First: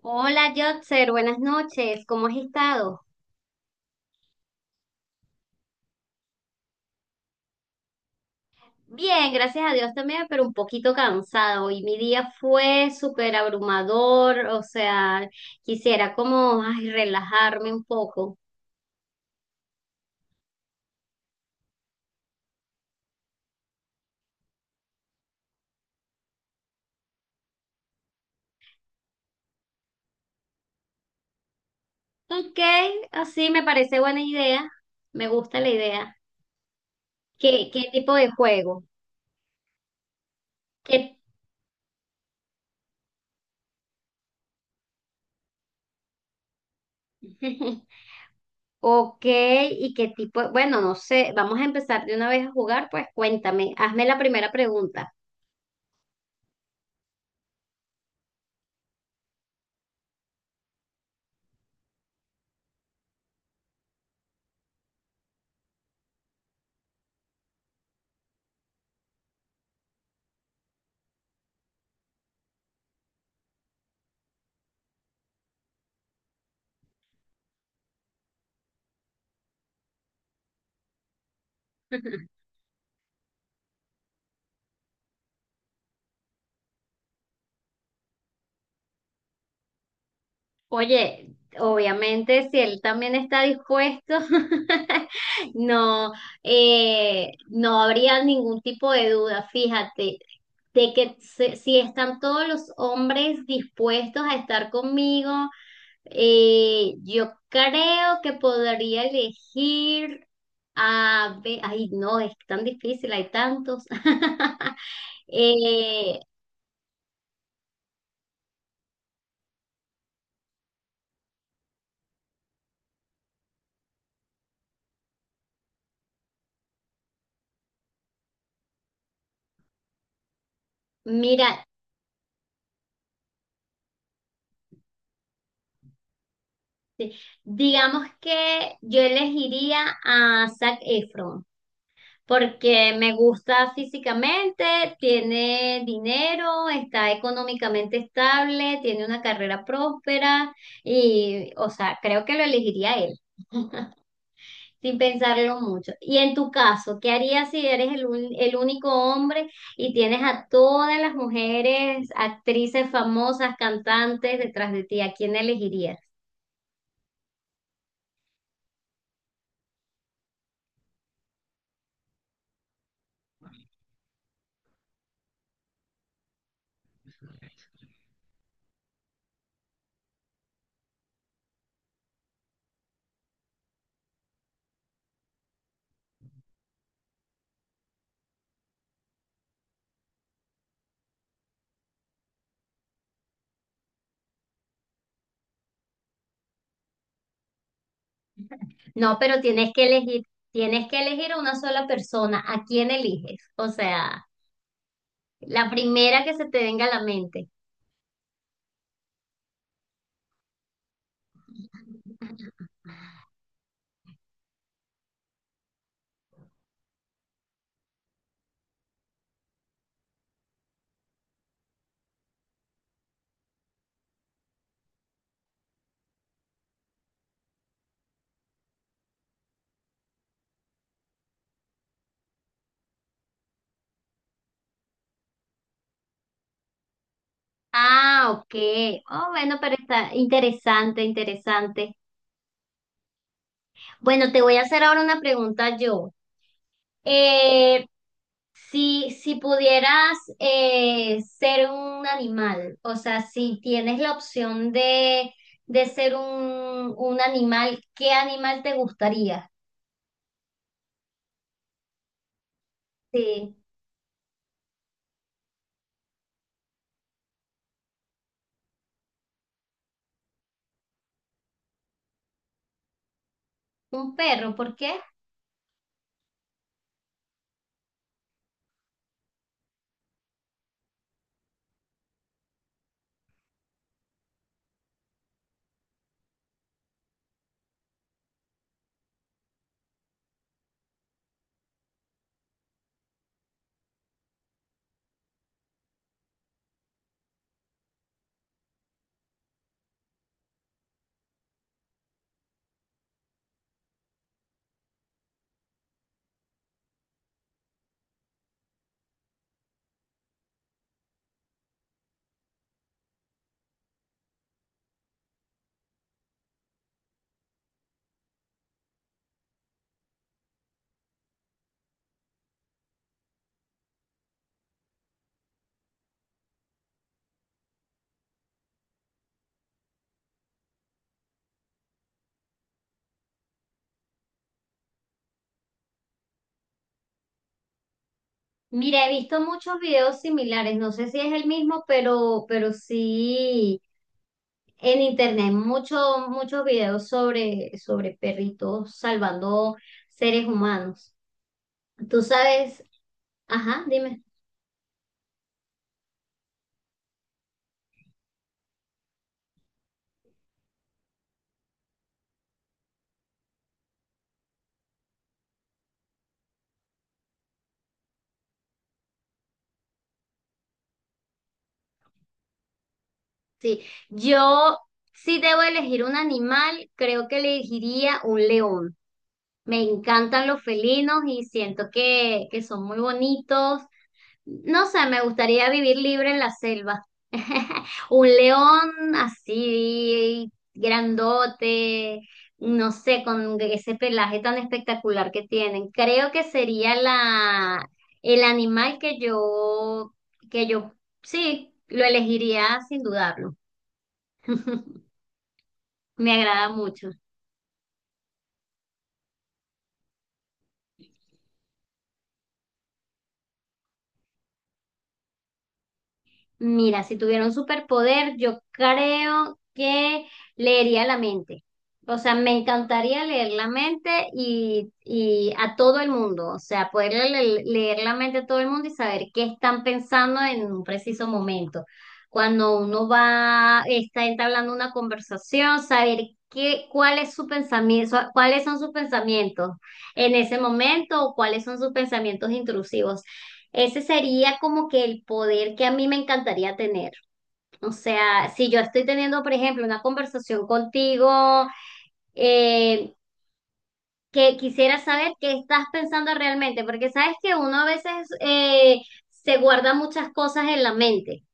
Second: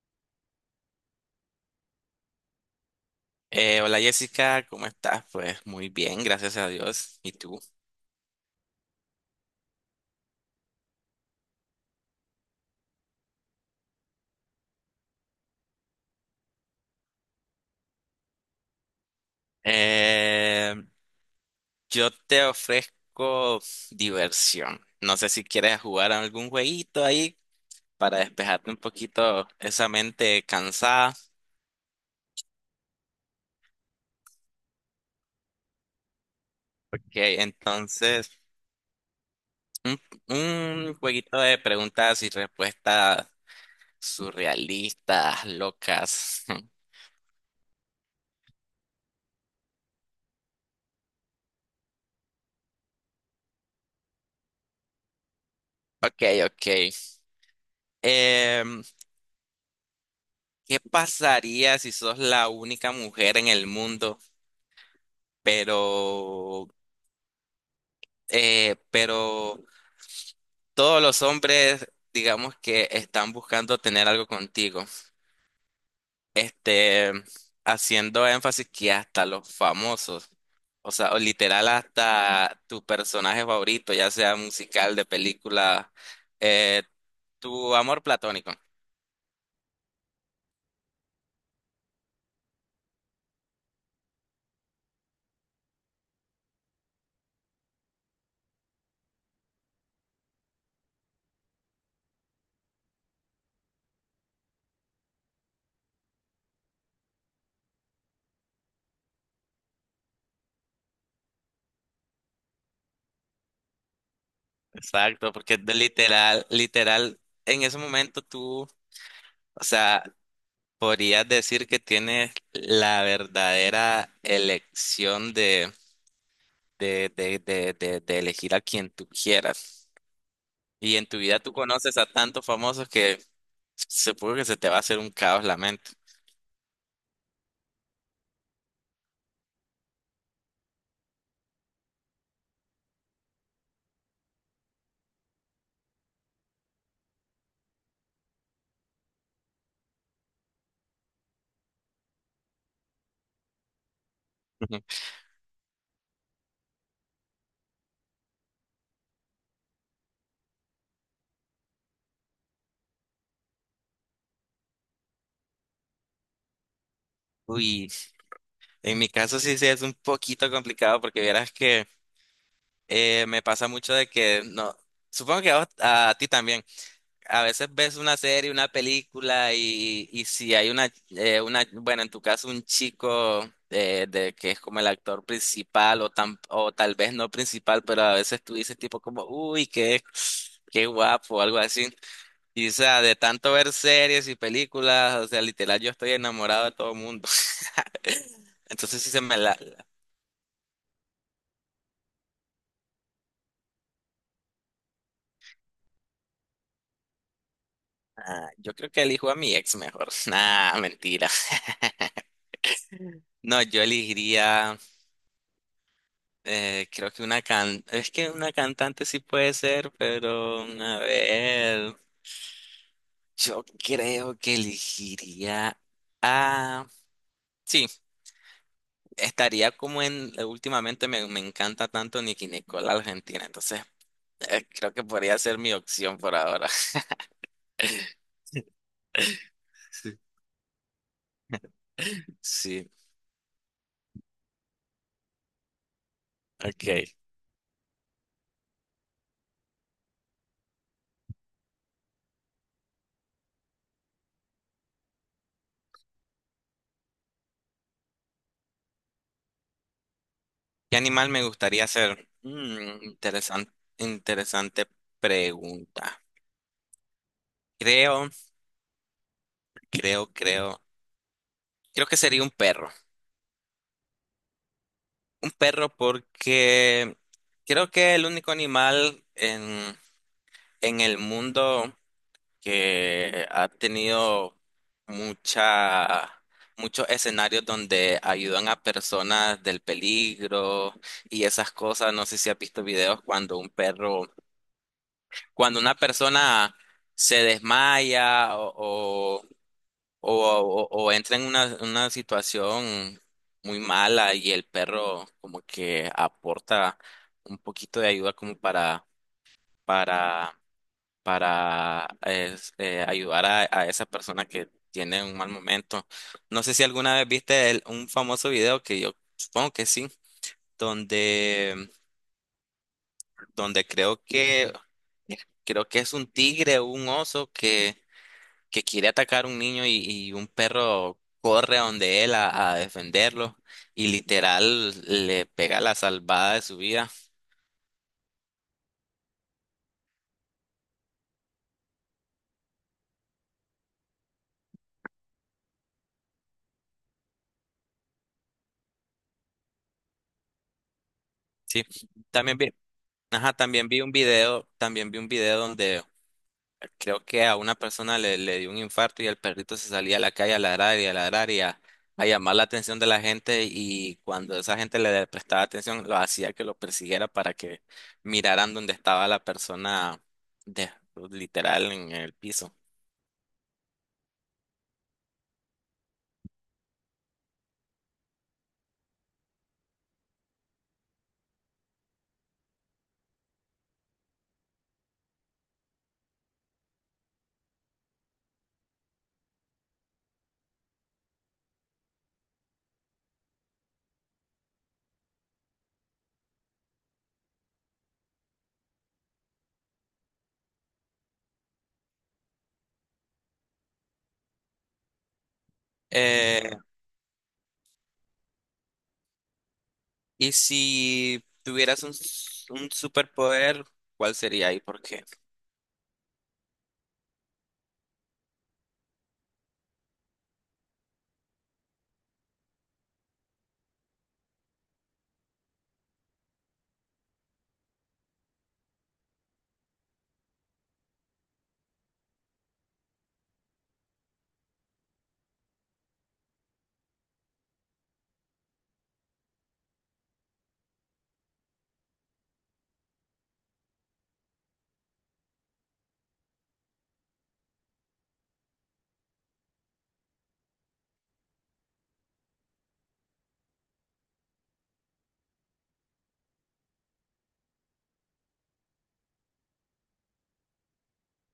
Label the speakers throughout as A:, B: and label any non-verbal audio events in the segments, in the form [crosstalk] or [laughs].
A: Hola, Jotzer, buenas noches. ¿Cómo has estado?
B: Hola, Jessica, ¿cómo estás? Pues muy bien, gracias a Dios. ¿Y tú?
A: Bien, gracias a Dios también, pero un poquito cansado. Hoy mi día fue súper abrumador, o sea, quisiera como ay, relajarme un poco.
B: Eh, yo te ofrezco diversión. No sé si quieres jugar a algún jueguito ahí para despejarte un poquito esa mente cansada.
A: Ok, así me parece buena idea. Me gusta la idea.
B: Ok,
A: ¿Qué tipo de
B: entonces,
A: juego?
B: un, un
A: ¿Qué...
B: jueguito de preguntas y respuestas surrealistas, locas. [laughs]
A: [laughs] Ok, ¿y qué tipo? Bueno, no sé, vamos a empezar de una vez a jugar, pues cuéntame, hazme la primera pregunta.
B: Ok, ok. Em, ¿Qué pasaría si sos la única mujer en el mundo? Pero, pero todos los hombres, digamos que están buscando tener algo contigo, este, haciendo énfasis que hasta los famosos, o sea, o literal
A: [laughs]
B: hasta tu personaje favorito, ya sea musical, de película, eh, tu amor platónico.
A: Oye, obviamente si él también está dispuesto, [laughs] no, no habría ningún tipo de duda, fíjate, de que si están todos los hombres dispuestos a estar conmigo, yo creo que podría elegir a ay, no, es tan difícil, hay tantos. [laughs]
B: Exacto, porque de
A: Eh,
B: literal, literal, en ese momento tú, o sea, podrías decir que tienes la verdadera elección de de elegir a quien tú quieras. Y en tu vida
A: mira,
B: tú conoces a tantos famosos que supongo que se te va a hacer un caos la mente.
A: Digamos que yo elegiría a Zac Efron porque me gusta físicamente, tiene dinero, está económicamente estable, tiene una carrera próspera y, o sea, creo que lo elegiría a él, sin
B: [laughs]
A: pensarlo mucho. Y en tu caso, ¿qué harías si eres el único hombre y tienes a todas las mujeres, actrices famosas, cantantes detrás de ti? ¿A quién elegirías?
B: Uy, en mi caso sí, sí es un poquito complicado porque verás que me pasa mucho de que no, supongo que a ti también. A veces ves una serie, una película y si hay una, bueno, en tu caso un chico de que es como el actor principal o tal vez no principal, pero a veces tú dices tipo como, uy, qué guapo, o algo así. Y o sea, de tanto ver series y películas, o sea, literal yo estoy enamorado de todo el mundo. [laughs] Entonces sí
A: No,
B: se me.
A: pero tienes que elegir a una sola persona. ¿A quién eliges? O sea, la primera que se te venga a la mente.
B: Ah, yo creo que elijo a mi ex mejor. [laughs] Nah, mentira. [laughs] No, yo elegiría. Creo que una can... Es que una cantante sí puede ser, pero a ver, yo creo que elegiría a... Sí, estaría como en... Últimamente me encanta tanto Nicki Nicole Argentina, entonces creo que podría ser mi opción por ahora. [laughs]
A: Ah, ok. Oh, bueno, pero está
B: Sí.
A: interesante, interesante.
B: Sí,
A: Bueno, te voy a hacer ahora una pregunta yo.
B: ok.
A: Eh, si pudieras ser un animal, o sea, si tienes la opción de ser un animal, ¿qué animal te gustaría?
B: ¿Qué animal me gustaría ser?
A: Sí.
B: Interesante, interesante pregunta. Creo, creo, creo. Creo que sería un perro.
A: Un perro, ¿por qué?
B: Perro porque creo que el único animal en el mundo que ha tenido mucha, muchos escenarios donde ayudan a personas del peligro y esas cosas. No sé si has visto videos cuando un perro, cuando una persona se desmaya o entra en una situación muy mala y el perro como que aporta un poquito de ayuda como para, ayudar a esa persona que tiene un mal momento. No sé si alguna vez viste un famoso video que yo supongo que sí, donde, donde creo que es un tigre o un oso que quiere atacar a un niño y un perro corre a donde él a defenderlo y literal le pega la salvada de su vida.
A: Mira, he visto muchos videos similares, no sé si es el mismo, pero sí, en internet muchos, muchos videos sobre, sobre perritos salvando seres humanos.
B: Sí,
A: Tú
B: también vi,
A: sabes,
B: ajá,
A: ajá, dime.
B: también vi un video donde creo que a una persona le dio un infarto y el perrito se salía a la calle a ladrar y a ladrar y a llamar la atención de la gente y cuando esa gente le prestaba atención lo hacía que lo persiguiera para que miraran dónde estaba la persona de, literal en el piso.
A: Sí, yo si debo elegir un animal, creo que elegiría un león. Me encantan los felinos y siento que son muy bonitos. No sé, me gustaría vivir libre en la selva. [laughs] Un león así grandote, no sé, con ese pelaje tan espectacular que tienen. Creo que sería la el animal que yo sí, lo elegiría sin dudarlo. Me agrada
B: Eh,
A: mucho.
B: Y si tuvieras un superpoder, ¿cuál sería y por qué?
A: Mira, si tuviera un superpoder, yo creo que leería la mente. O sea, me encantaría leer la mente y a todo el mundo. O sea, poder leer la mente a todo el mundo y saber qué están pensando en un preciso momento. Cuando uno va, está entablando una conversación, saber qué, cuál es su pensamiento, cuáles son sus pensamientos en ese momento o cuáles son sus pensamientos intrusivos. Ese sería como que el poder que a mí me encantaría tener. O sea, si yo estoy teniendo, por ejemplo, una conversación contigo, eh, que quisiera saber qué estás pensando realmente, porque sabes que uno a veces se guarda muchas cosas en la mente.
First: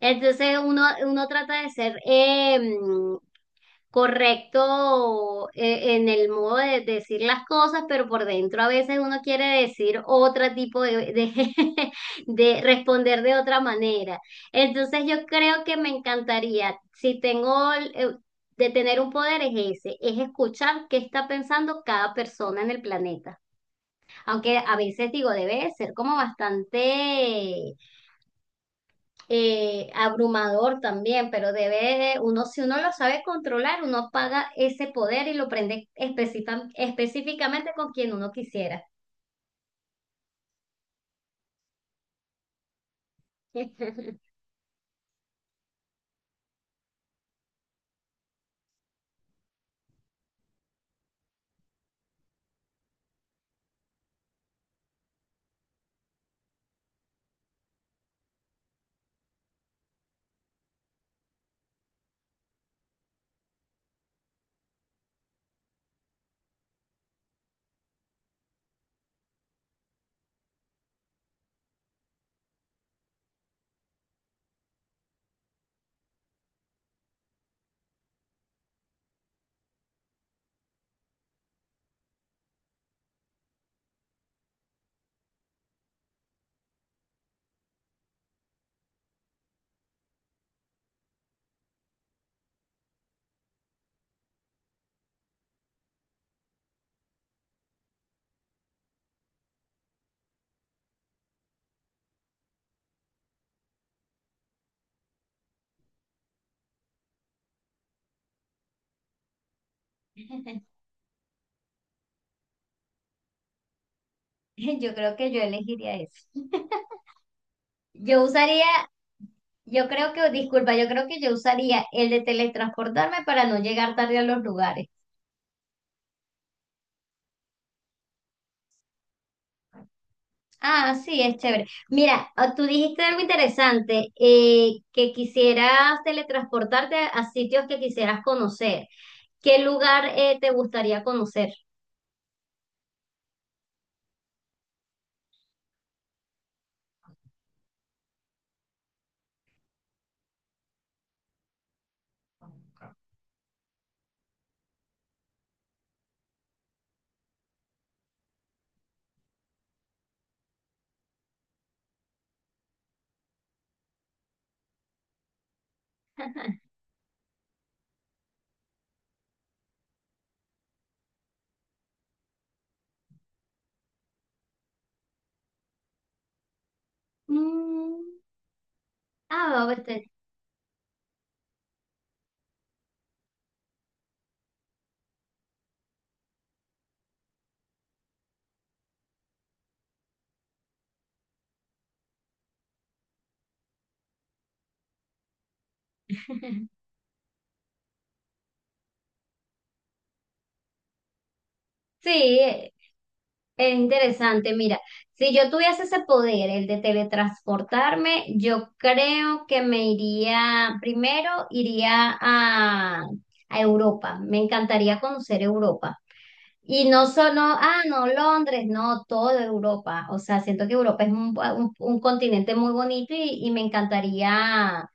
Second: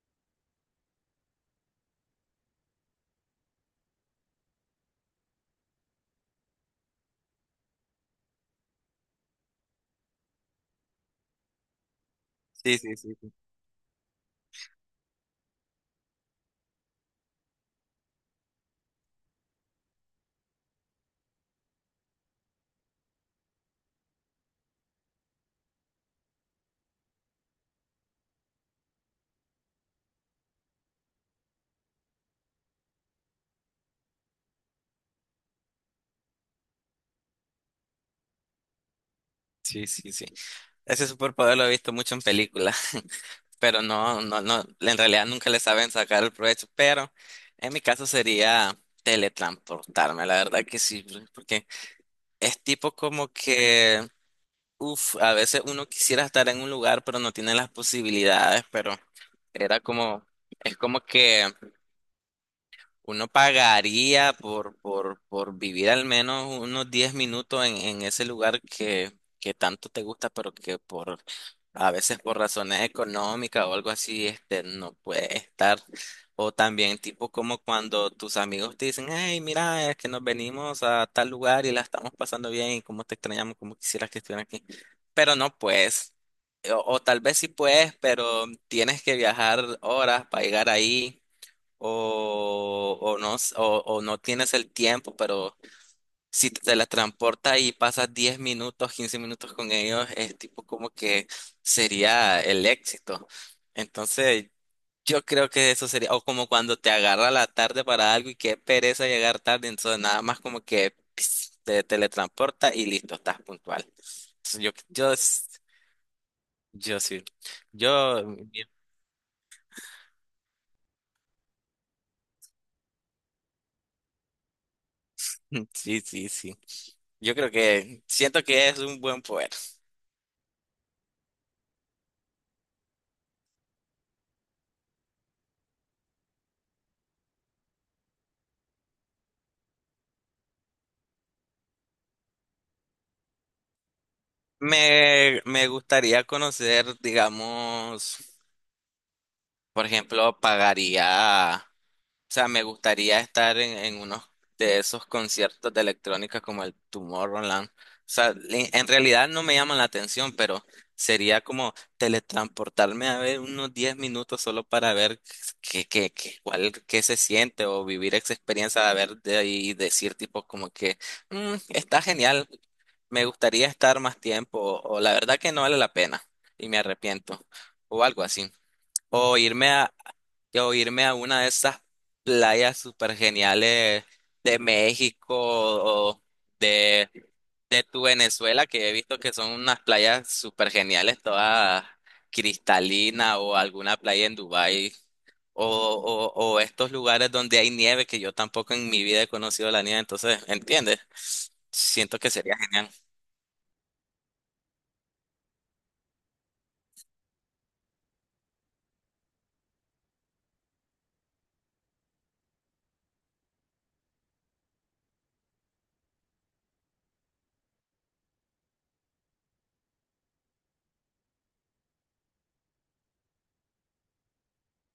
A: Entonces uno trata de ser, correcto en el modo de decir las cosas, pero por dentro a veces uno quiere decir otro tipo [laughs] de
B: Sí, sí, sí.
A: responder de otra manera. Entonces yo creo que me encantaría, si tengo de tener un poder es ese, es escuchar qué está pensando cada persona en el planeta. Aunque a veces digo, debe de ser como bastante abrumador también, pero debe, uno, si uno lo sabe controlar, uno paga ese poder y lo prende específicamente con quien uno quisiera.
B: Sí, sí, sí. Sí. Ese superpoder lo he visto mucho en películas, [laughs] pero no,
A: [laughs]
B: no, no, en realidad nunca le saben sacar el provecho, pero en mi caso sería teletransportarme, la verdad que sí, porque es tipo como que, uff, a veces uno quisiera estar en un lugar, pero no tiene las posibilidades, pero era como, es como que. Uno pagaría por vivir al menos unos 10 minutos en ese lugar que tanto te gusta, pero que por a veces por razones económicas o algo así, este, no puede estar. O también tipo como cuando tus amigos te dicen, hey, mira, es que nos venimos a tal lugar y la estamos pasando bien y cómo te extrañamos, cómo quisieras que estuvieran aquí. Pero no puedes. O tal vez sí puedes, pero tienes que viajar horas para llegar ahí o no, s- o no tienes el tiempo, pero si te la transporta y pasas 10 minutos, 15 minutos con ellos, es tipo como que sería el éxito. Entonces, yo creo que eso sería, o como cuando te agarra la tarde para algo y qué pereza llegar tarde, entonces nada más como que pis, te teletransporta y listo, estás puntual. Entonces, yo,
A: Yo
B: yo,
A: creo que
B: s-
A: yo elegiría eso.
B: yo sí,
A: Yo
B: yo,
A: usaría, yo creo que, disculpa, yo creo que yo usaría el de teletransportarme para no llegar tarde a los lugares.
B: [laughs] sí, sí, sí. Yo creo que siento que es un buen poder.
A: Ah, sí, es chévere. Mira, ah, tú dijiste algo interesante, que quisieras teletransportarte a sitios que quisieras conocer. ¿Qué lugar te gustaría conocer?
B: Me gustaría conocer, digamos, por ejemplo, pagaría. O sea, me gustaría estar en unos de esos conciertos de electrónica como el Tomorrowland. O sea, en realidad no me llaman la atención, pero sería como teletransportarme a ver unos 10 minutos solo para ver qué se siente o vivir esa experiencia de ver de ahí y decir tipo como que "Mm, está genial, me gustaría estar más tiempo o la verdad que no vale la pena y me arrepiento o
A: Mm,
B: algo así". O
A: ah,
B: irme a,
A: este...
B: o irme a una de esas playas súper geniales de México o de, de tu Venezuela, que he visto que son unas playas súper geniales, todas cristalinas o alguna playa en Dubái. O
A: [laughs]
B: estos lugares donde hay nieve, que yo tampoco en mi vida he conocido la nieve, entonces, ¿entiendes?
A: Sí,
B: Siento que sería
A: eh,
B: genial.
A: es interesante. Mira, si yo tuviese ese poder, el de teletransportarme, yo creo que me iría, primero iría a Europa. Me encantaría conocer Europa. Y no solo, ah, no, Londres, no, toda Europa. O sea, siento que Europa es un continente muy bonito y me encantaría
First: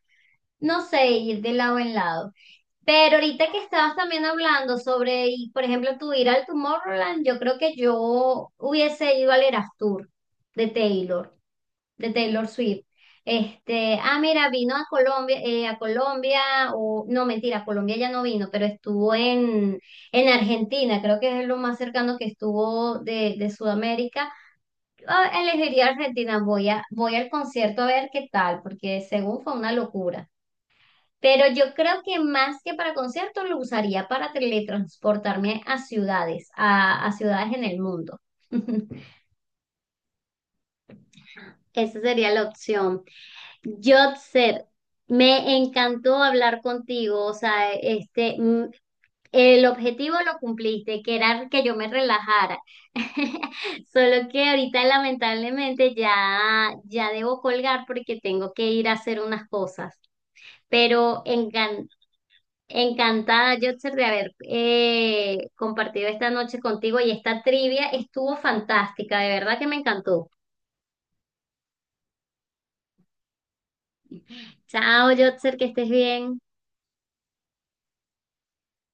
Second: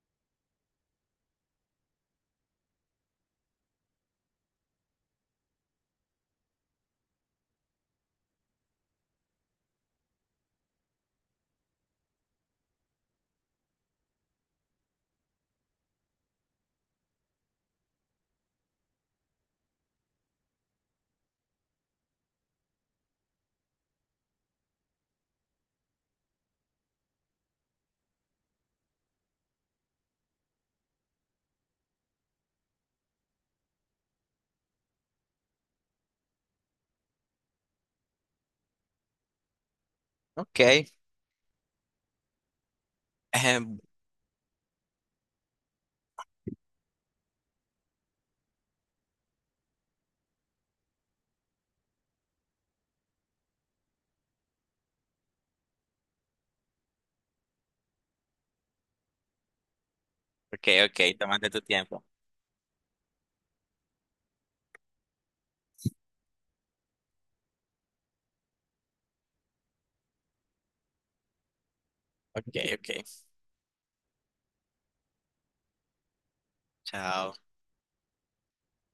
A: no sé, ir de lado en lado. Pero ahorita que estabas también hablando sobre, y, por ejemplo, tu ir al Tomorrowland, yo creo que yo hubiese ido al Eras Tour de Taylor, de Taylor Swift. Este, ah, mira, vino a Colombia, o no, mentira, a Colombia ya no vino, pero estuvo en Argentina, creo que es lo más cercano que estuvo de Sudamérica. Yo elegiría Argentina, voy a, voy al concierto a ver qué tal, porque según fue una locura. Pero yo creo que más que para conciertos lo usaría para teletransportarme a ciudades en el mundo. [laughs]
B: Ok. [laughs]
A: Esa sería la opción.
B: Ejem,
A: Jotzer, me encantó hablar contigo. O sea, este, mm, el objetivo lo cumpliste, que era que yo me relajara. [laughs] Solo que ahorita lamentablemente ya, ya debo colgar porque tengo que ir a hacer unas cosas.
B: Ok, ok,
A: Pero
B: tómate tu tiempo.
A: encantada, Yotzer, de haber compartido esta noche contigo y esta trivia estuvo fantástica, de verdad que me encantó.
B: Ok, ok.
A: Chao, Yotzer, que estés bien.
B: Chao.